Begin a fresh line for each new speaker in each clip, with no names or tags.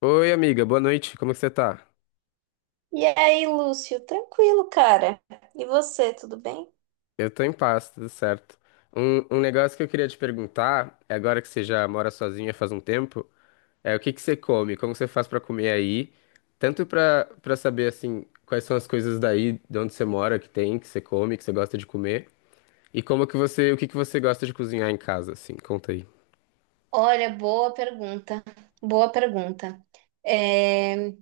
Oi, amiga, boa noite, como é que você tá?
E aí, Lúcio? Tranquilo, cara. E você, tudo bem?
Eu tô em paz, tudo certo. Um negócio que eu queria te perguntar, agora que você já mora sozinha faz um tempo, é o que que você come, como você faz pra comer aí, tanto pra saber, assim, quais são as coisas daí, de onde você mora, que tem, que você come, que você gosta de comer, e como que você, o que que você gosta de cozinhar em casa, assim, conta aí.
Olha, boa pergunta, boa pergunta. É,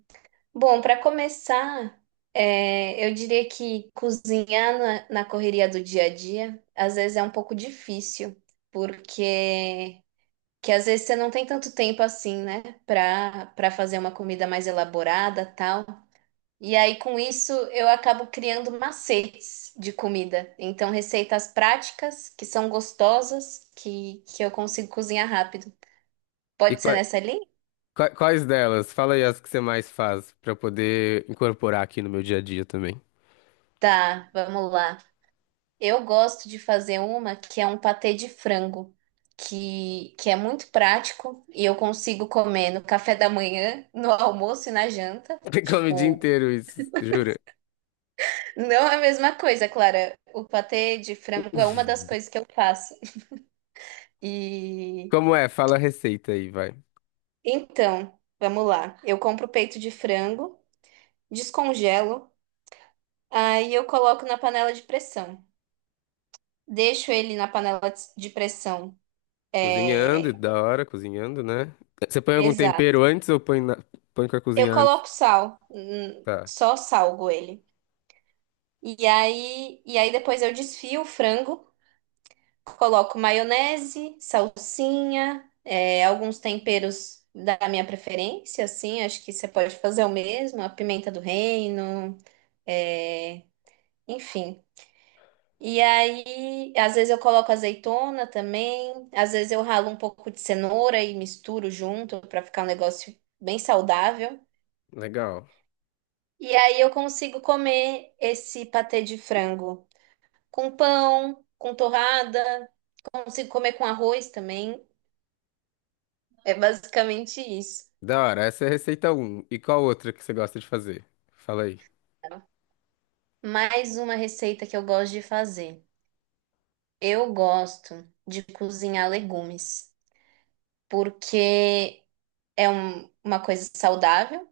Bom, para começar, eu diria que cozinhar na correria do dia a dia às vezes é um pouco difícil, porque que às vezes você não tem tanto tempo assim, né, para fazer uma comida mais elaborada, tal. E aí, com isso, eu acabo criando macetes de comida. Então, receitas práticas, que são gostosas, que eu consigo cozinhar rápido.
E
Pode ser nessa linha?
quais delas? Fala aí as que você mais faz, pra eu poder incorporar aqui no meu dia a dia também.
Tá, vamos lá. Eu gosto de fazer uma que é um patê de frango, que é muito prático e eu consigo comer no café da manhã, no almoço e na janta.
Você come o dia
Tipo,
inteiro isso, jura?
não é a mesma coisa, Clara. O patê de frango é uma das coisas que eu faço. E.
Como é? Fala a receita aí, vai.
Então, vamos lá. Eu compro peito de frango, descongelo, aí eu coloco na panela de pressão. Deixo ele na panela de pressão. É,
Cozinhando, da hora, cozinhando, né? Você põe algum tempero
exato.
antes ou põe, na... põe pra
Eu
cozinhar antes?
coloco sal,
Tá,
só salgo ele. E aí depois eu desfio o frango, coloco maionese, salsinha, alguns temperos da minha preferência, assim, acho que você pode fazer o mesmo, a pimenta do reino, é, enfim. E aí, às vezes eu coloco azeitona também, às vezes eu ralo um pouco de cenoura e misturo junto para ficar um negócio bem saudável.
legal.
E aí eu consigo comer esse patê de frango com pão, com torrada, consigo comer com arroz também. É basicamente isso.
Da hora, essa é a receita um. E qual outra que você gosta de fazer? Fala aí.
Mais uma receita que eu gosto de fazer. Eu gosto de cozinhar legumes, porque uma coisa saudável.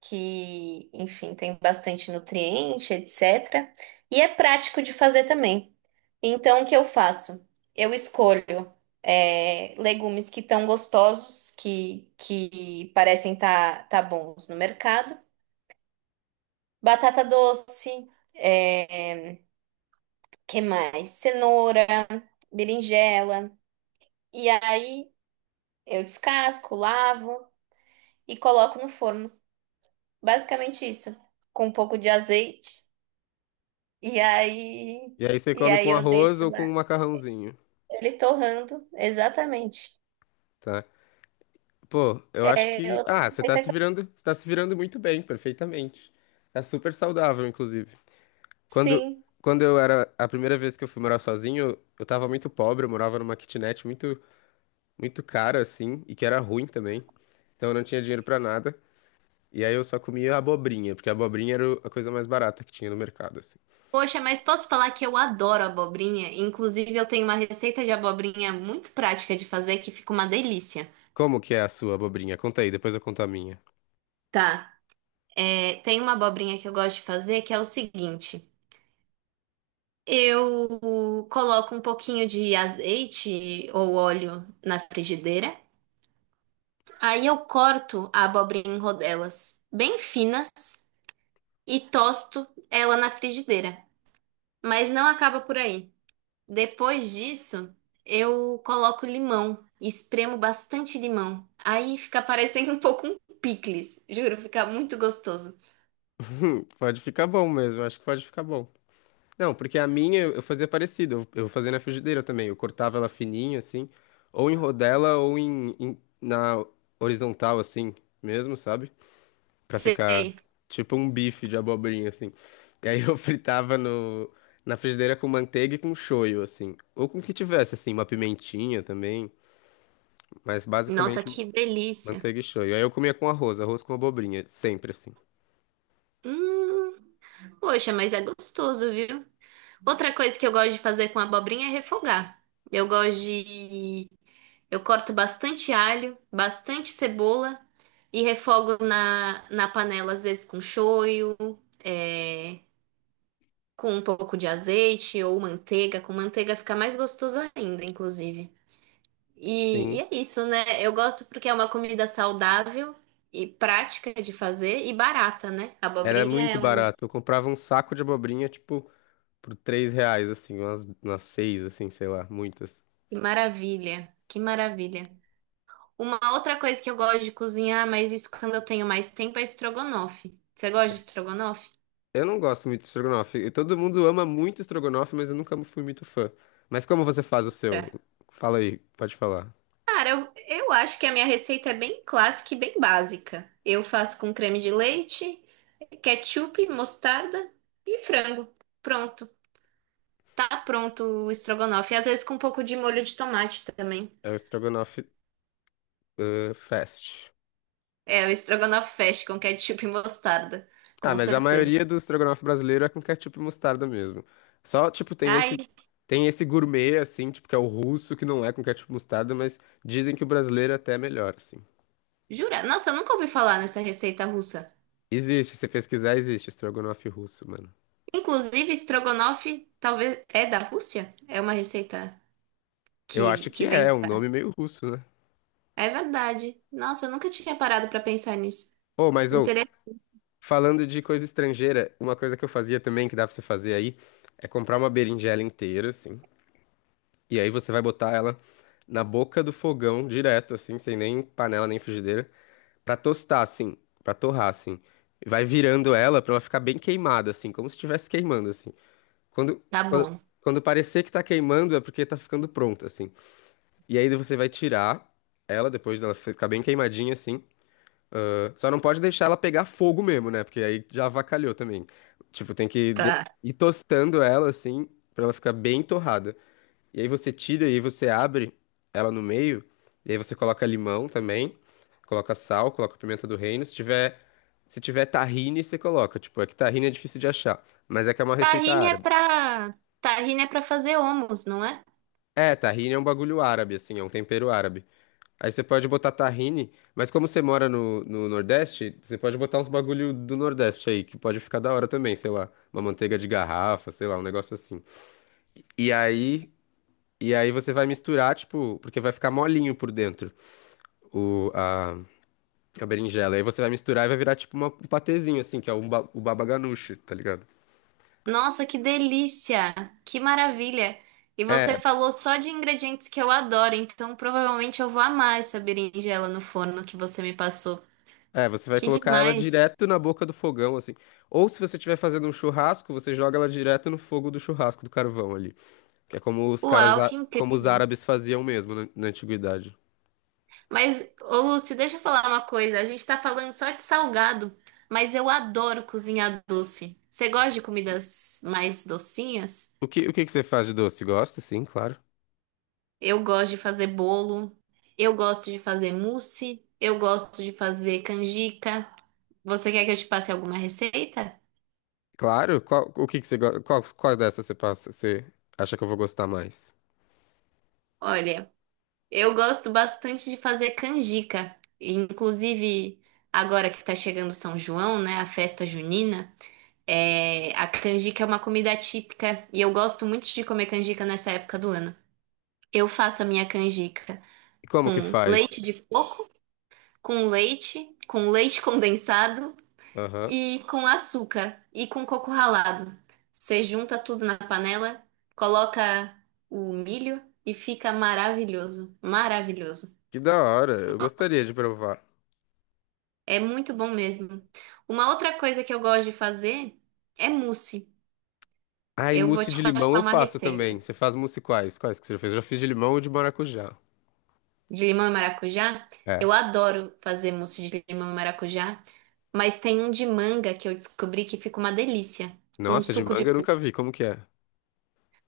Que, enfim, tem bastante nutriente, etc. E é prático de fazer também. Então, o que eu faço? Eu escolho legumes que estão gostosos, que parecem tá bons no mercado. Batata doce, é, que mais? Cenoura, berinjela. E aí eu descasco, lavo e coloco no forno. Basicamente isso, com um pouco de azeite. E aí,
E aí você
e
come
aí
com
eu
arroz
deixo
ou com um
lá,
macarrãozinho,
ele torrando, exatamente.
tá? Pô, eu acho
É
que...
outra
Ah, você tá
receita
se
que eu...
virando, você tá se virando muito bem, perfeitamente. Tá super saudável, inclusive. Quando,
Sim.
quando eu era... A primeira vez que eu fui morar sozinho, eu tava muito pobre, eu morava numa kitnet muito muito cara assim e que era ruim também. Então eu não tinha dinheiro pra nada. E aí eu só comia abobrinha, porque a abobrinha era a coisa mais barata que tinha no mercado, assim.
Poxa, mas posso falar que eu adoro abobrinha? Inclusive, eu tenho uma receita de abobrinha muito prática de fazer que fica uma delícia.
Como que é a sua abobrinha? Conta aí, depois eu conto a minha.
Tá. É, tem uma abobrinha que eu gosto de fazer que é o seguinte: eu coloco um pouquinho de azeite ou óleo na frigideira, aí eu corto a abobrinha em rodelas bem finas e tosto ela na frigideira. Mas não acaba por aí. Depois disso, eu coloco limão, espremo bastante limão. Aí fica parecendo um pouco um picles, juro, fica muito gostoso.
Pode ficar bom mesmo, acho que pode ficar bom. Não, porque a minha eu fazia parecido, eu fazia na frigideira também. Eu cortava ela fininha, assim, ou em rodela ou na horizontal, assim, mesmo, sabe? Pra ficar
Sei.
tipo um bife de abobrinha, assim. E aí eu fritava no, na frigideira com manteiga e com shoyu, assim. Ou com o que tivesse, assim, uma pimentinha também. Mas
Nossa,
basicamente
que delícia.
manteiga e shoyu. Aí eu comia com arroz, arroz com abobrinha, sempre assim.
Hum, poxa, mas é gostoso, viu? Outra coisa que eu gosto de fazer com abobrinha é refogar. Eu gosto de. Eu corto bastante alho, bastante cebola e refogo na panela, às vezes com shoyu, é, com um pouco de azeite ou manteiga. Com manteiga fica mais gostoso ainda, inclusive. E
Sim,
é isso, né? Eu gosto porque é uma comida saudável e prática de fazer e barata, né?
era
Abobrinha é
muito
uma.
barato. Eu comprava um saco de abobrinha, tipo, por R$ 3, assim, umas, umas seis, assim, sei lá, muitas.
Que maravilha, que maravilha. Uma outra coisa que eu gosto de cozinhar, mas isso quando eu tenho mais tempo, é estrogonofe. Você gosta de estrogonofe?
Eu não gosto muito de estrogonofe. E todo mundo ama muito estrogonofe, mas eu nunca fui muito fã. Mas como você faz o seu?
É.
Fala aí, pode falar.
Cara, eu acho que a minha receita é bem clássica e bem básica. Eu faço com creme de leite, ketchup, mostarda e frango. Pronto. Tá pronto o estrogonofe. Às vezes com um pouco de molho de tomate também.
É o estrogonofe fast.
É, o estrogonofe fecha com ketchup e mostarda.
Ah,
Com
mas a
certeza.
maioria do estrogonofe brasileiro é com ketchup e mostarda mesmo. Só, tipo,
Ai,
tem esse gourmet, assim, tipo, que é o russo, que não é com ketchup e mostarda, mas dizem que o brasileiro até é melhor, assim.
jura? Nossa, eu nunca ouvi falar nessa receita russa.
Existe, se pesquisar, existe estrogonofe russo, mano.
Inclusive, estrogonofe talvez é da Rússia? É uma receita
Eu acho que
que
é,
vem
é um
da...
nome meio russo, né?
É verdade. Nossa, eu nunca tinha parado pra pensar nisso.
Ô, mas, ô,
Interessante.
falando de coisa estrangeira, uma coisa que eu fazia também, que dá pra você fazer aí, é comprar uma berinjela inteira, assim. E aí você vai botar ela na boca do fogão direto, assim, sem nem panela nem frigideira, pra tostar, assim, pra torrar, assim. E vai virando ela pra ela ficar bem queimada, assim, como se estivesse queimando, assim. Quando,
Tá
quando,
bom.
quando parecer que tá queimando é porque tá ficando pronto, assim. E aí você vai tirar ela depois dela ficar bem queimadinha, assim. Só não pode deixar ela pegar fogo mesmo, né? Porque aí já avacalhou também. Tipo, tem que
Tá.
ir tostando ela, assim, pra ela ficar bem torrada. E aí você tira e aí você abre ela no meio. E aí você coloca limão também, coloca sal, coloca pimenta do reino. Se tiver, se tiver tahine, você coloca. Tipo, é que tahine é difícil de achar, mas é que é uma receita
Tahine é
árabe.
pra tahine é pra fazer hummus, não é?
É, tahine é um bagulho árabe, assim, é um tempero árabe. Aí você pode botar tahine, mas como você mora no, no Nordeste, você pode botar uns bagulho do Nordeste aí, que pode ficar da hora também, sei lá, uma manteiga de garrafa, sei lá, um negócio assim. E aí, e aí você vai misturar, tipo, porque vai ficar molinho por dentro. o, a, a berinjela. Aí você vai misturar e vai virar tipo um patezinho, assim, que é o, o baba ganoush, tá ligado?
Nossa, que delícia! Que maravilha! E
É,
você falou só de ingredientes que eu adoro, então provavelmente eu vou amar essa berinjela no forno que você me passou.
é, você vai
Que
colocar ela
demais!
direto na boca do fogão, assim. Ou se você estiver fazendo um churrasco, você joga ela direto no fogo do churrasco, do carvão ali. Que é como os caras,
Uau, que
como os
incrível!
árabes faziam mesmo na, na antiguidade.
Mas, ô Lúcio, deixa eu falar uma coisa. A gente tá falando só de salgado, mas eu adoro cozinhar doce. Você gosta de comidas mais docinhas?
O que que você faz de doce? Gosta? Sim, claro.
Eu gosto de fazer bolo, eu gosto de fazer mousse, eu gosto de fazer canjica. Você quer que eu te passe alguma receita?
Claro? Qual, o que que você, qual, qual dessas você passa, você acha que eu vou gostar mais?
Olha, eu gosto bastante de fazer canjica. Inclusive, agora que tá chegando São João, né, a festa junina. É, a canjica é uma comida típica e eu gosto muito de comer canjica nessa época do ano. Eu faço a minha canjica
E como que
com
faz?
leite de coco, com leite condensado
Aham.
e com açúcar e com coco ralado. Você junta tudo na panela, coloca o milho e fica maravilhoso, maravilhoso.
Que da hora, eu gostaria de provar.
É muito bom mesmo. Uma outra coisa que eu gosto de fazer é mousse.
Ah, e
Eu vou
mousse
te
de limão
passar
eu
uma
faço também.
receita
Você faz mousse quais? Quais que você já fez? Eu já fiz de limão ou de maracujá.
de limão e maracujá.
É.
Eu adoro fazer mousse de limão e maracujá, mas tem um de manga que eu descobri que fica uma delícia, com um
Nossa, de
suco de
manga eu
manga.
nunca vi. Como que é?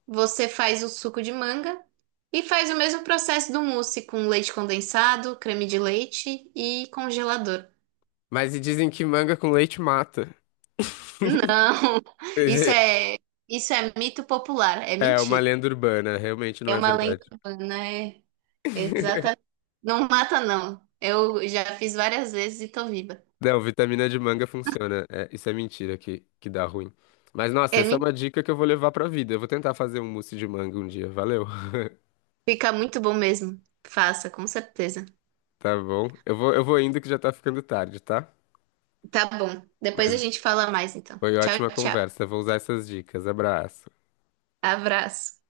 Você faz o suco de manga e faz o mesmo processo do mousse com leite condensado, creme de leite e congelador.
Mas e dizem que manga com leite mata.
Não,
Pois
isso
é,
é isso é mito popular, é
é uma
mentira.
lenda urbana, realmente não
É
é
uma lenda
verdade.
urbana, é exatamente. Não mata não. Eu já fiz várias vezes e tô viva.
Não, vitamina de manga funciona. É, isso é mentira que dá ruim. Mas nossa,
É,
essa é uma dica que eu vou levar pra vida. Eu vou tentar fazer um mousse de manga um dia. Valeu.
fica muito bom mesmo. Faça, com certeza.
Tá bom. Eu vou indo que já tá ficando tarde, tá?
Tá bom. Depois a
Mas
gente fala mais, então.
foi
Tchau,
ótima
tchau.
conversa. Vou usar essas dicas. Abraço.
Abraço.